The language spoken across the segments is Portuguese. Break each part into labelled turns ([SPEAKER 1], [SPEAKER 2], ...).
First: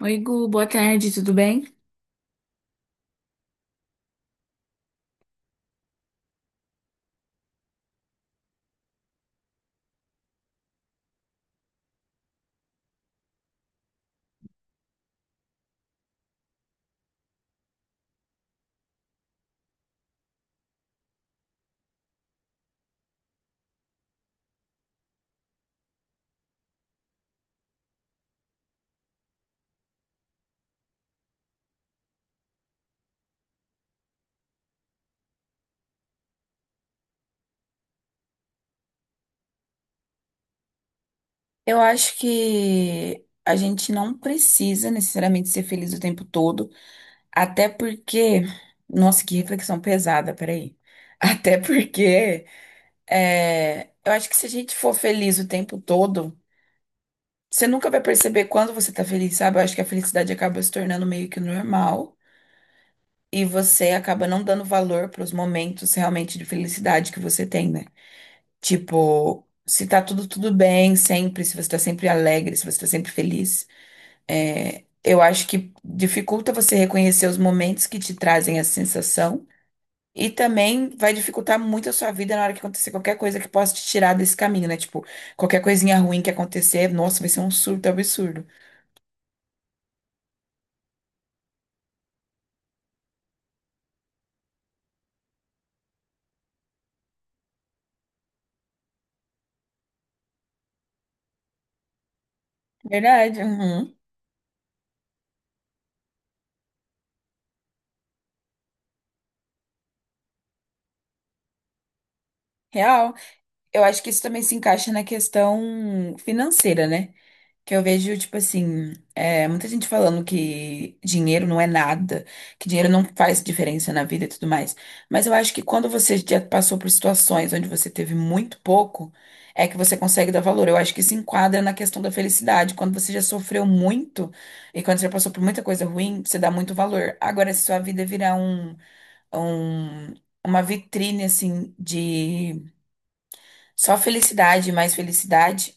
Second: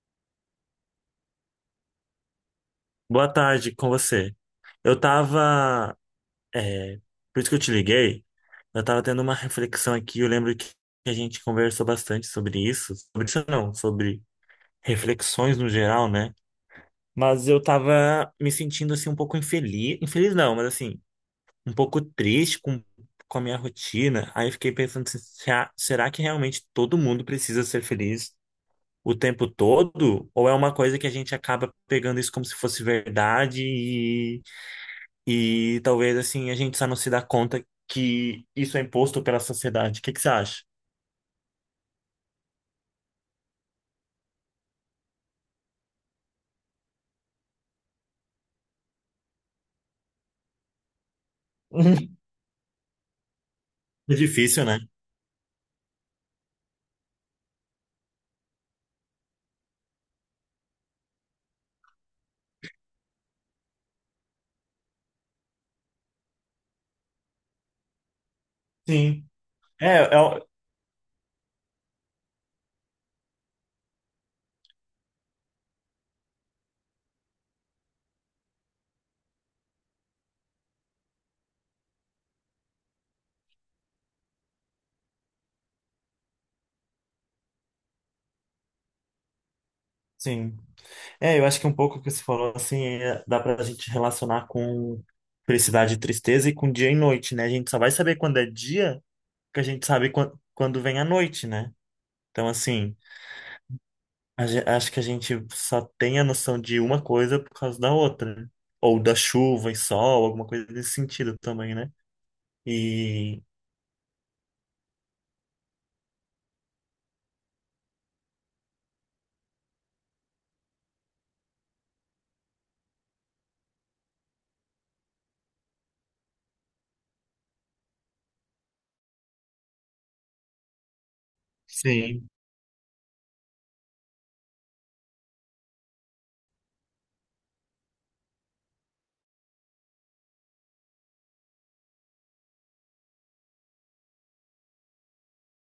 [SPEAKER 1] Oi, Gu, boa tarde, tudo bem?
[SPEAKER 2] Boa tarde com você. Eu tava, é, por isso que eu te liguei, eu tava tendo uma reflexão aqui, eu lembro que a gente conversou bastante sobre isso não, sobre reflexões no geral, né? Mas eu tava me sentindo assim um pouco infeliz, infeliz não, mas assim, um pouco triste com a minha rotina. Aí eu fiquei pensando assim, será que realmente todo mundo precisa ser feliz o tempo todo? Ou é uma coisa que a gente acaba pegando isso como se fosse verdade e talvez assim a gente só não se dá conta que isso é imposto pela sociedade. O que que você acha?
[SPEAKER 1] Eu acho que a gente não precisa necessariamente ser feliz o tempo todo, até porque. Nossa, que reflexão pesada, peraí. Até porque eu
[SPEAKER 2] É
[SPEAKER 1] acho que se a
[SPEAKER 2] difícil,
[SPEAKER 1] gente
[SPEAKER 2] né?
[SPEAKER 1] for feliz o tempo todo, você nunca vai perceber quando você tá feliz, sabe? Eu acho que a felicidade acaba se tornando meio que normal e você acaba não dando valor pros momentos realmente de felicidade que você tem, né?
[SPEAKER 2] Sim.
[SPEAKER 1] Tipo, se tá
[SPEAKER 2] É, é,
[SPEAKER 1] tudo
[SPEAKER 2] o-
[SPEAKER 1] tudo bem sempre, se você tá sempre alegre, se você tá sempre feliz, eu acho que dificulta você reconhecer os momentos que te trazem essa sensação e também vai dificultar muito a sua vida na hora que acontecer qualquer coisa que possa te tirar desse caminho, né? Tipo, qualquer coisinha ruim que acontecer, nossa, vai ser um surto absurdo.
[SPEAKER 2] sim. É, eu acho que um pouco o que você falou, assim, dá pra gente relacionar com felicidade e tristeza e com dia e noite, né? A gente só vai saber quando é dia que a gente sabe quando vem a noite, né? Então, assim,
[SPEAKER 1] Verdade, uhum.
[SPEAKER 2] acho que a gente só tem a noção de uma coisa por causa da outra, né? Ou da chuva e sol, alguma coisa desse sentido também, né?
[SPEAKER 1] Real.
[SPEAKER 2] e
[SPEAKER 1] Eu acho que isso também se encaixa na questão financeira, né? Que eu vejo, tipo assim, muita gente falando que dinheiro não é nada, que dinheiro não faz diferença na vida e tudo mais. Mas eu acho que quando você já passou por situações onde você teve muito pouco, é que você consegue dar valor. Eu acho que se enquadra na questão da
[SPEAKER 2] Sim,
[SPEAKER 1] felicidade. Quando você já sofreu muito e quando você já passou por muita coisa ruim, você dá muito valor. Agora, se sua vida virar um, uma vitrine, assim, de só felicidade, mais felicidade.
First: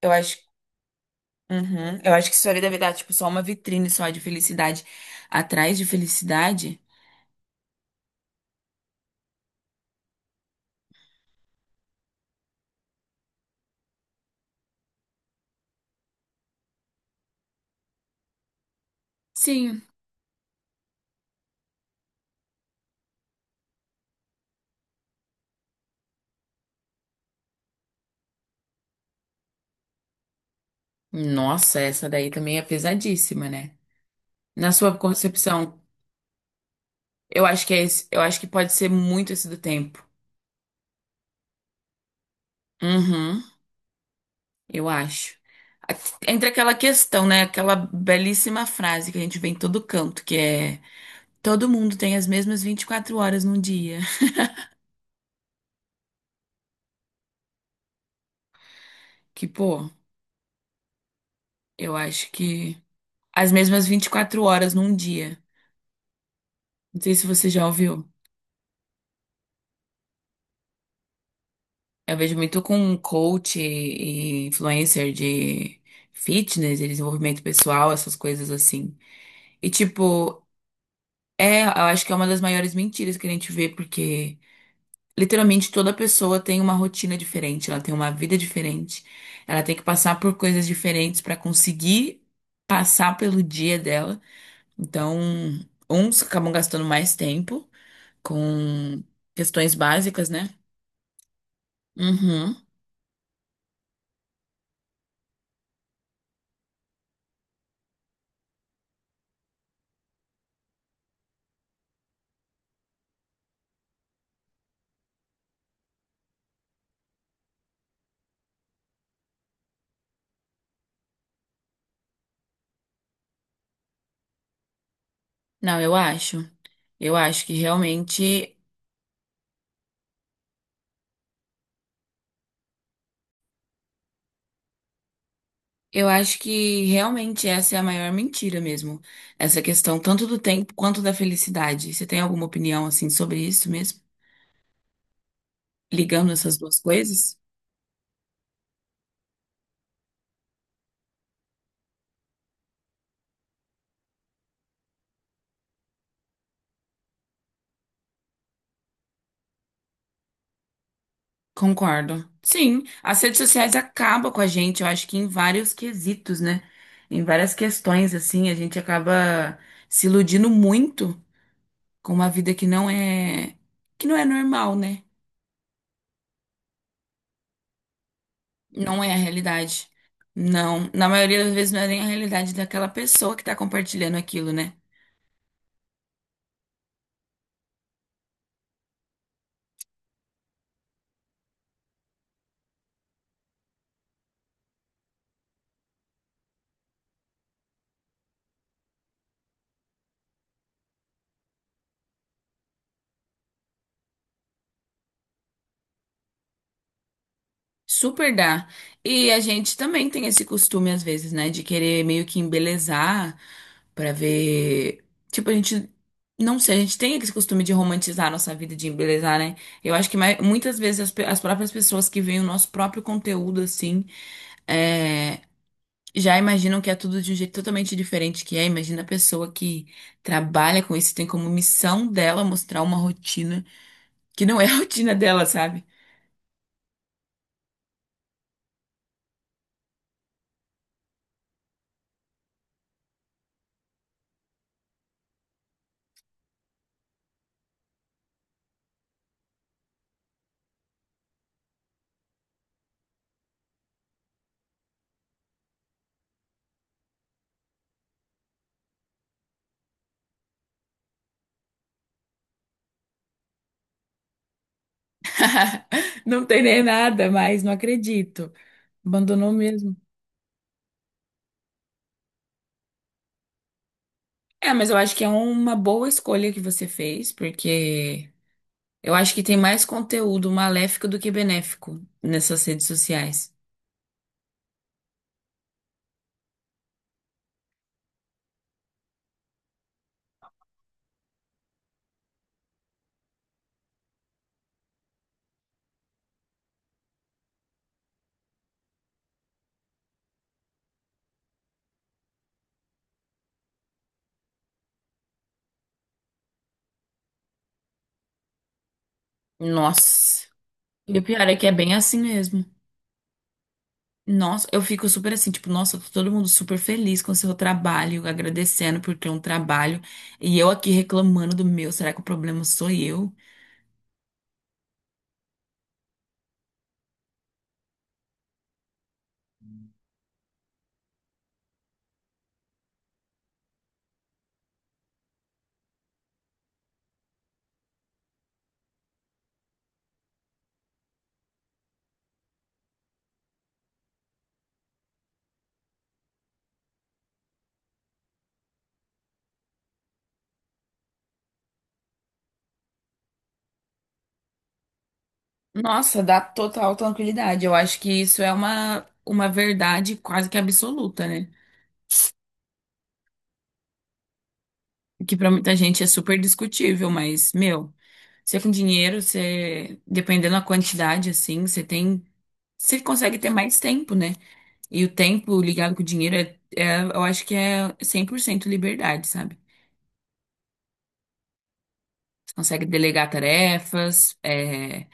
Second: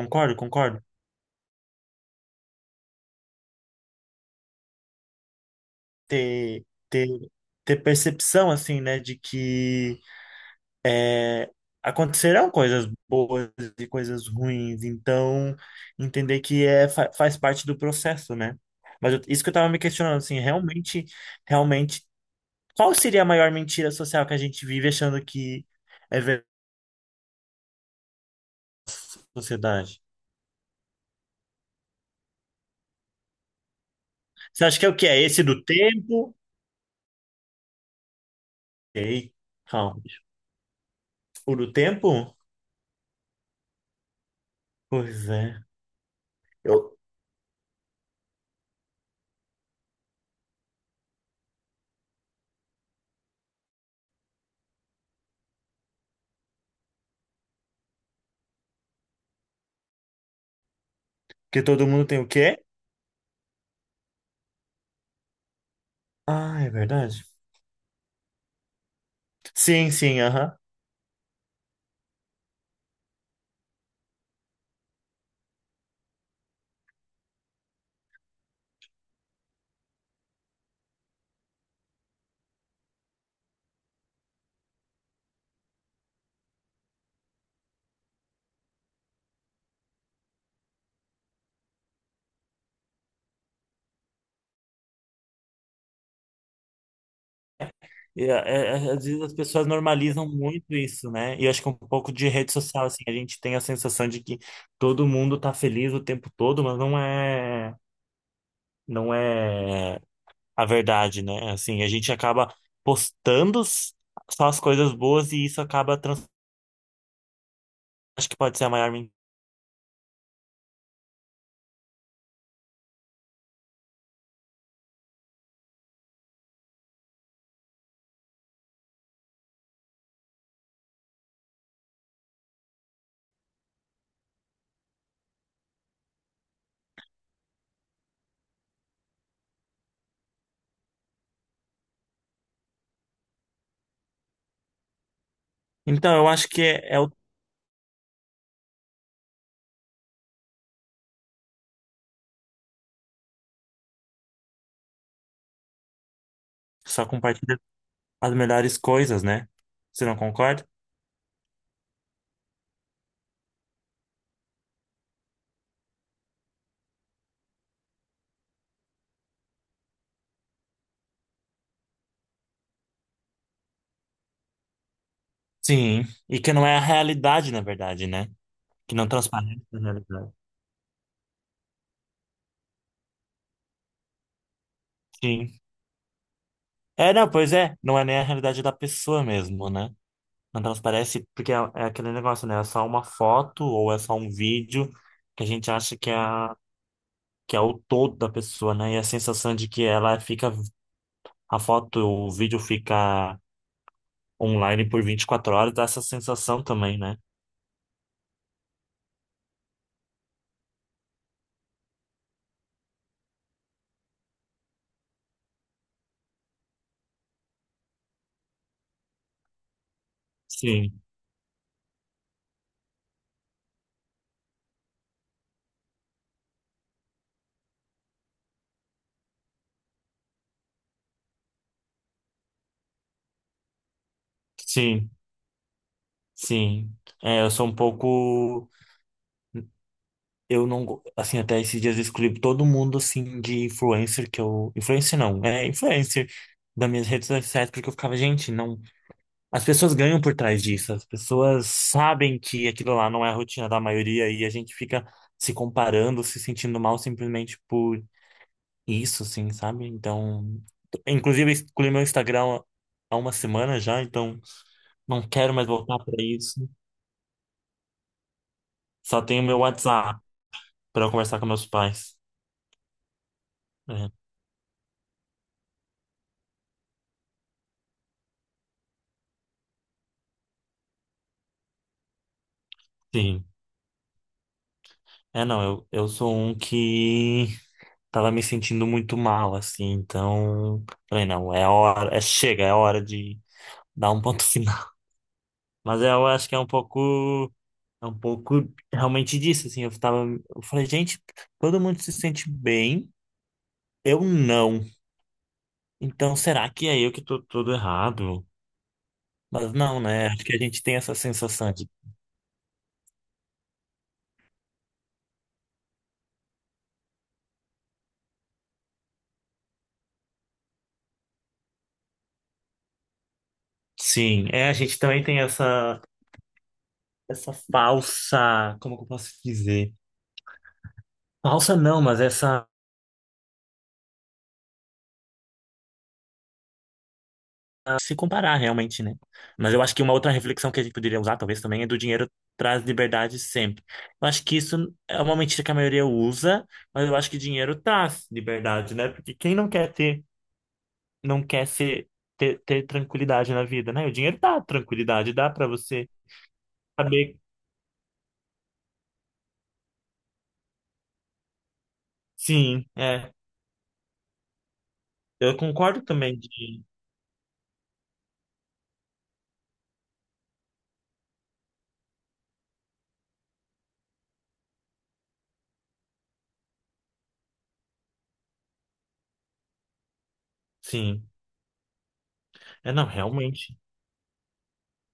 [SPEAKER 1] Eu acho
[SPEAKER 2] concordo.
[SPEAKER 1] Uhum. Eu acho que isso ali deve dar, tipo, só uma vitrine só de felicidade. Atrás de
[SPEAKER 2] Ter,
[SPEAKER 1] felicidade?
[SPEAKER 2] ter, ter percepção, assim, né, de que eh, acontecerão coisas boas e coisas ruins, então entender que faz parte do processo, né? Isso que eu tava me
[SPEAKER 1] Sim.
[SPEAKER 2] questionando, assim, realmente, qual seria a maior mentira social que a gente vive achando que é verdade na sociedade?
[SPEAKER 1] Nossa, essa daí também é pesadíssima, né?
[SPEAKER 2] Você
[SPEAKER 1] Na
[SPEAKER 2] acha que é o
[SPEAKER 1] sua
[SPEAKER 2] que é esse do
[SPEAKER 1] concepção,
[SPEAKER 2] tempo?
[SPEAKER 1] eu acho que é esse, eu acho que pode ser muito
[SPEAKER 2] Ei,
[SPEAKER 1] esse do
[SPEAKER 2] calma.
[SPEAKER 1] tempo.
[SPEAKER 2] O do tempo?
[SPEAKER 1] Uhum, eu
[SPEAKER 2] Pois
[SPEAKER 1] acho.
[SPEAKER 2] é.
[SPEAKER 1] A- Entre aquela
[SPEAKER 2] Eu,
[SPEAKER 1] questão, né? Aquela belíssima frase que a gente vê em todo canto, que é todo mundo tem as mesmas 24 horas num dia. Que, pô,
[SPEAKER 2] que todo
[SPEAKER 1] eu
[SPEAKER 2] mundo tem o
[SPEAKER 1] acho
[SPEAKER 2] quê?
[SPEAKER 1] que as mesmas 24 horas num dia.
[SPEAKER 2] Ah, é
[SPEAKER 1] Não sei
[SPEAKER 2] verdade.
[SPEAKER 1] se você já ouviu.
[SPEAKER 2] Sim, sim, aham.
[SPEAKER 1] Eu vejo muito com coach e influencer de fitness, e desenvolvimento pessoal, essas coisas assim. E tipo, eu acho que é uma das maiores mentiras que a gente vê, porque literalmente toda pessoa tem uma rotina diferente, ela tem uma vida diferente, ela tem que passar por coisas diferentes para conseguir passar pelo dia dela. Então, uns acabam gastando mais tempo
[SPEAKER 2] E,
[SPEAKER 1] com
[SPEAKER 2] às vezes as pessoas
[SPEAKER 1] questões
[SPEAKER 2] normalizam
[SPEAKER 1] básicas, né?
[SPEAKER 2] muito isso, né? E eu acho que um pouco de rede
[SPEAKER 1] Uhum.
[SPEAKER 2] social, assim, a gente tem a sensação de que todo mundo tá feliz o tempo todo, mas não é a verdade, né? Assim, a gente acaba postando só as coisas boas e isso acaba Acho que pode ser a maior mentira.
[SPEAKER 1] Não, eu acho. Eu acho que realmente, eu acho que realmente essa é a maior mentira mesmo. Essa questão tanto do tempo quanto da felicidade. Você tem alguma opinião assim sobre isso mesmo?
[SPEAKER 2] Então, eu
[SPEAKER 1] Ligando
[SPEAKER 2] acho
[SPEAKER 1] essas
[SPEAKER 2] que
[SPEAKER 1] duas coisas?
[SPEAKER 2] só compartilha as melhores coisas, né? Você não concorda?
[SPEAKER 1] Concordo. Sim, as redes sociais acabam com a gente, eu acho que em vários quesitos, né? Em várias questões assim, a gente acaba se iludindo muito com uma vida que não é normal, né?
[SPEAKER 2] Sim. E que não é a realidade, na verdade, né? Que
[SPEAKER 1] Não
[SPEAKER 2] não
[SPEAKER 1] é a
[SPEAKER 2] transparece a
[SPEAKER 1] realidade.
[SPEAKER 2] realidade.
[SPEAKER 1] Não. Na maioria das vezes não é nem a realidade daquela pessoa que tá compartilhando aquilo, né?
[SPEAKER 2] Sim. É, não, pois é. Não é nem a realidade da pessoa mesmo, né? Não transparece porque é aquele negócio, né? É só uma foto ou é só um vídeo que a gente acha que é o todo da pessoa, né? E a sensação de que ela fica. A foto, o vídeo fica online por 24 horas dá essa sensação também, né?
[SPEAKER 1] Super dá. E a gente também tem esse costume, às vezes, né? De querer meio que embelezar pra ver. Tipo, a gente. Não sei, a gente tem esse costume de romantizar a nossa vida, de embelezar, né? Eu acho que muitas vezes
[SPEAKER 2] Sim,
[SPEAKER 1] as próprias pessoas que veem o nosso próprio conteúdo, assim, é, já imaginam que é tudo de um jeito totalmente diferente que é. Imagina a pessoa que trabalha com isso, tem como missão dela mostrar uma rotina que não é a
[SPEAKER 2] sim,
[SPEAKER 1] rotina dela, sabe?
[SPEAKER 2] sim. É, eu sou um pouco. Eu não, assim, até esses dias eu excluí todo mundo, assim, de influencer que eu. Influencer não, é influencer das minhas redes sociais, porque eu ficava, gente, não. As pessoas ganham por trás disso, as pessoas sabem que aquilo lá não é a rotina da maioria e a gente fica se comparando, se sentindo mal simplesmente por isso, assim, sabe? Então, inclusive, eu excluí meu Instagram há uma semana já, então não quero mais voltar para
[SPEAKER 1] Não tem
[SPEAKER 2] isso.
[SPEAKER 1] nem nada, mas não acredito.
[SPEAKER 2] Só tenho
[SPEAKER 1] Abandonou
[SPEAKER 2] meu
[SPEAKER 1] mesmo.
[SPEAKER 2] WhatsApp para conversar com meus pais. É,
[SPEAKER 1] É, mas eu acho que é uma boa escolha que você fez, porque eu acho que tem mais conteúdo maléfico do que benéfico nessas redes
[SPEAKER 2] sim.
[SPEAKER 1] sociais.
[SPEAKER 2] É, não, eu sou um que tava me sentindo muito mal, assim, então falei, não, é a hora, é chega, é a hora de dar um ponto final. Mas eu acho que é um pouco, é um pouco realmente disso, assim, eu tava, eu falei, gente, todo mundo se sente bem, eu não. Então será que é eu que tô todo errado? Mas não, né? Acho
[SPEAKER 1] Nossa.
[SPEAKER 2] que a gente tem essa
[SPEAKER 1] E o pior é que
[SPEAKER 2] sensação
[SPEAKER 1] é
[SPEAKER 2] de,
[SPEAKER 1] bem assim mesmo. Nossa, eu fico super assim, tipo, nossa, tá todo mundo super feliz com o seu trabalho, agradecendo por ter um trabalho, e eu aqui reclamando do meu, será que o problema sou eu?
[SPEAKER 2] sim, a gente também tem essa falsa, como que eu posso dizer? Falsa não, mas essa se comparar realmente, né? Mas eu acho que uma outra reflexão que a gente poderia usar, talvez também, é do dinheiro traz liberdade sempre. Eu acho que isso é uma mentira que a maioria usa, mas eu acho que dinheiro traz liberdade, né? Porque quem não quer ter, não quer ser, ter tranquilidade na vida, né? O dinheiro dá tranquilidade, dá pra você
[SPEAKER 1] Nossa, dá total
[SPEAKER 2] saber.
[SPEAKER 1] tranquilidade. Eu acho que isso é uma verdade quase que absoluta, né?
[SPEAKER 2] Sim, é.
[SPEAKER 1] Que pra
[SPEAKER 2] Eu
[SPEAKER 1] muita
[SPEAKER 2] concordo
[SPEAKER 1] gente é super
[SPEAKER 2] também de.
[SPEAKER 1] discutível, mas, meu, você com dinheiro, você, dependendo da quantidade, assim, você consegue ter mais tempo, né? E o tempo ligado com o dinheiro eu acho que é 100% liberdade, sabe?
[SPEAKER 2] Sim.
[SPEAKER 1] Consegue
[SPEAKER 2] É, não,
[SPEAKER 1] delegar
[SPEAKER 2] realmente.
[SPEAKER 1] tarefas,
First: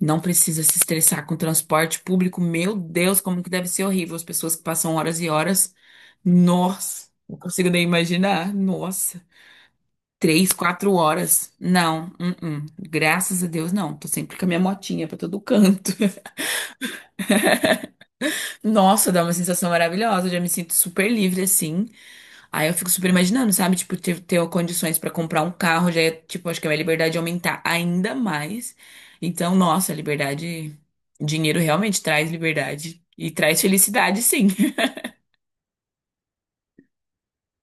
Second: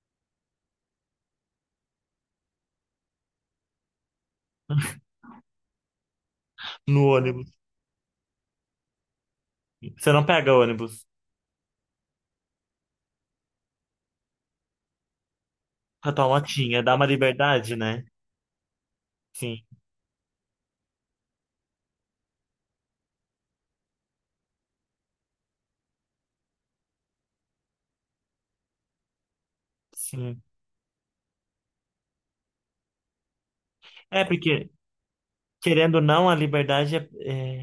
[SPEAKER 1] não precisa se estressar com transporte público. Meu Deus, como que deve ser horrível as pessoas que passam horas e horas.
[SPEAKER 2] No
[SPEAKER 1] Nossa, não
[SPEAKER 2] ônibus.
[SPEAKER 1] consigo nem imaginar. Nossa,
[SPEAKER 2] Você não
[SPEAKER 1] três,
[SPEAKER 2] pega
[SPEAKER 1] quatro
[SPEAKER 2] ônibus.
[SPEAKER 1] horas. Não, uh-uh. Graças a Deus, não. Tô sempre com a minha motinha pra todo canto.
[SPEAKER 2] A tua motinha dá uma liberdade, né?
[SPEAKER 1] Nossa, dá uma
[SPEAKER 2] Sim,
[SPEAKER 1] sensação maravilhosa. Eu já me sinto super livre assim. Aí eu fico super imaginando, sabe? Tipo, ter condições pra comprar um carro já é, tipo, acho que a minha liberdade ia aumentar ainda mais. Então, nossa,
[SPEAKER 2] sim.
[SPEAKER 1] liberdade, dinheiro realmente traz liberdade e traz felicidade,
[SPEAKER 2] É
[SPEAKER 1] sim.
[SPEAKER 2] porque querendo ou não, a liberdade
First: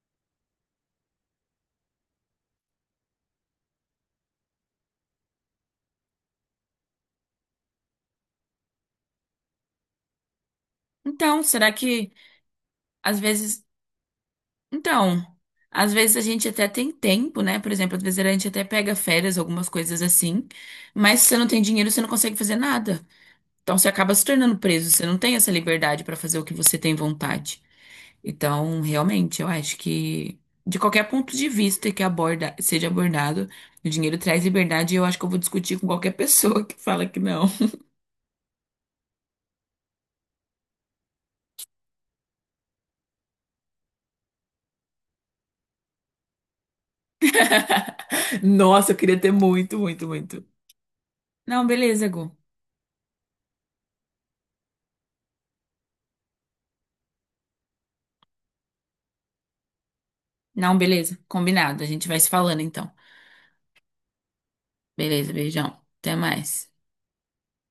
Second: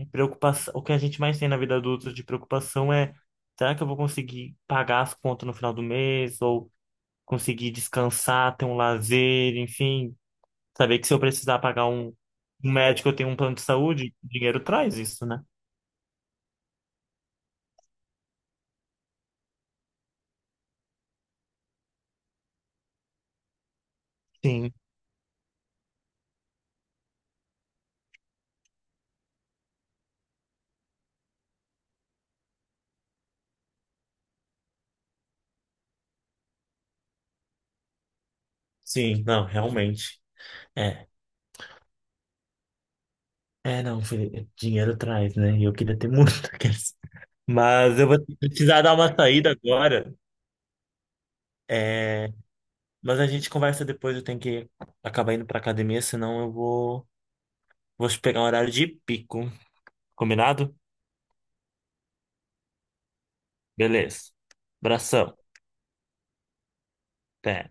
[SPEAKER 2] é preocupação. O que a gente mais tem na vida adulta de preocupação é: será que eu vou conseguir pagar as contas no final do mês? Ou conseguir descansar, ter um lazer, enfim. Saber que se eu
[SPEAKER 1] Então,
[SPEAKER 2] precisar
[SPEAKER 1] será
[SPEAKER 2] pagar
[SPEAKER 1] que
[SPEAKER 2] um médico, eu
[SPEAKER 1] às
[SPEAKER 2] tenho um plano de
[SPEAKER 1] vezes,
[SPEAKER 2] saúde, dinheiro traz
[SPEAKER 1] então,
[SPEAKER 2] isso, né?
[SPEAKER 1] às vezes a gente até tem tempo, né? Por exemplo, às vezes a gente até pega férias, algumas coisas assim, mas se você não tem dinheiro, você não consegue fazer nada. Então, você acaba se tornando
[SPEAKER 2] Sim,
[SPEAKER 1] preso, você não tem essa liberdade pra fazer o que você tem vontade. Então, realmente, eu acho que de qualquer ponto de vista seja abordado, o dinheiro traz liberdade e eu acho que eu vou discutir com qualquer pessoa que fala que não.
[SPEAKER 2] sim, não, realmente. É, não, Felipe, dinheiro traz, né? E eu queria ter muito daqueles. Mas eu vou precisar
[SPEAKER 1] Nossa,
[SPEAKER 2] dar
[SPEAKER 1] eu
[SPEAKER 2] uma
[SPEAKER 1] queria ter
[SPEAKER 2] saída
[SPEAKER 1] muito, muito,
[SPEAKER 2] agora.
[SPEAKER 1] muito. Não, beleza,
[SPEAKER 2] É,
[SPEAKER 1] Gu.
[SPEAKER 2] mas a gente conversa depois, eu tenho que acabar indo pra academia, senão eu vou, pegar um horário de pico. Combinado?
[SPEAKER 1] Não, beleza. Combinado. A gente vai se falando então.
[SPEAKER 2] Beleza.
[SPEAKER 1] Beleza,
[SPEAKER 2] Abração.
[SPEAKER 1] beijão. Até mais.
[SPEAKER 2] Até.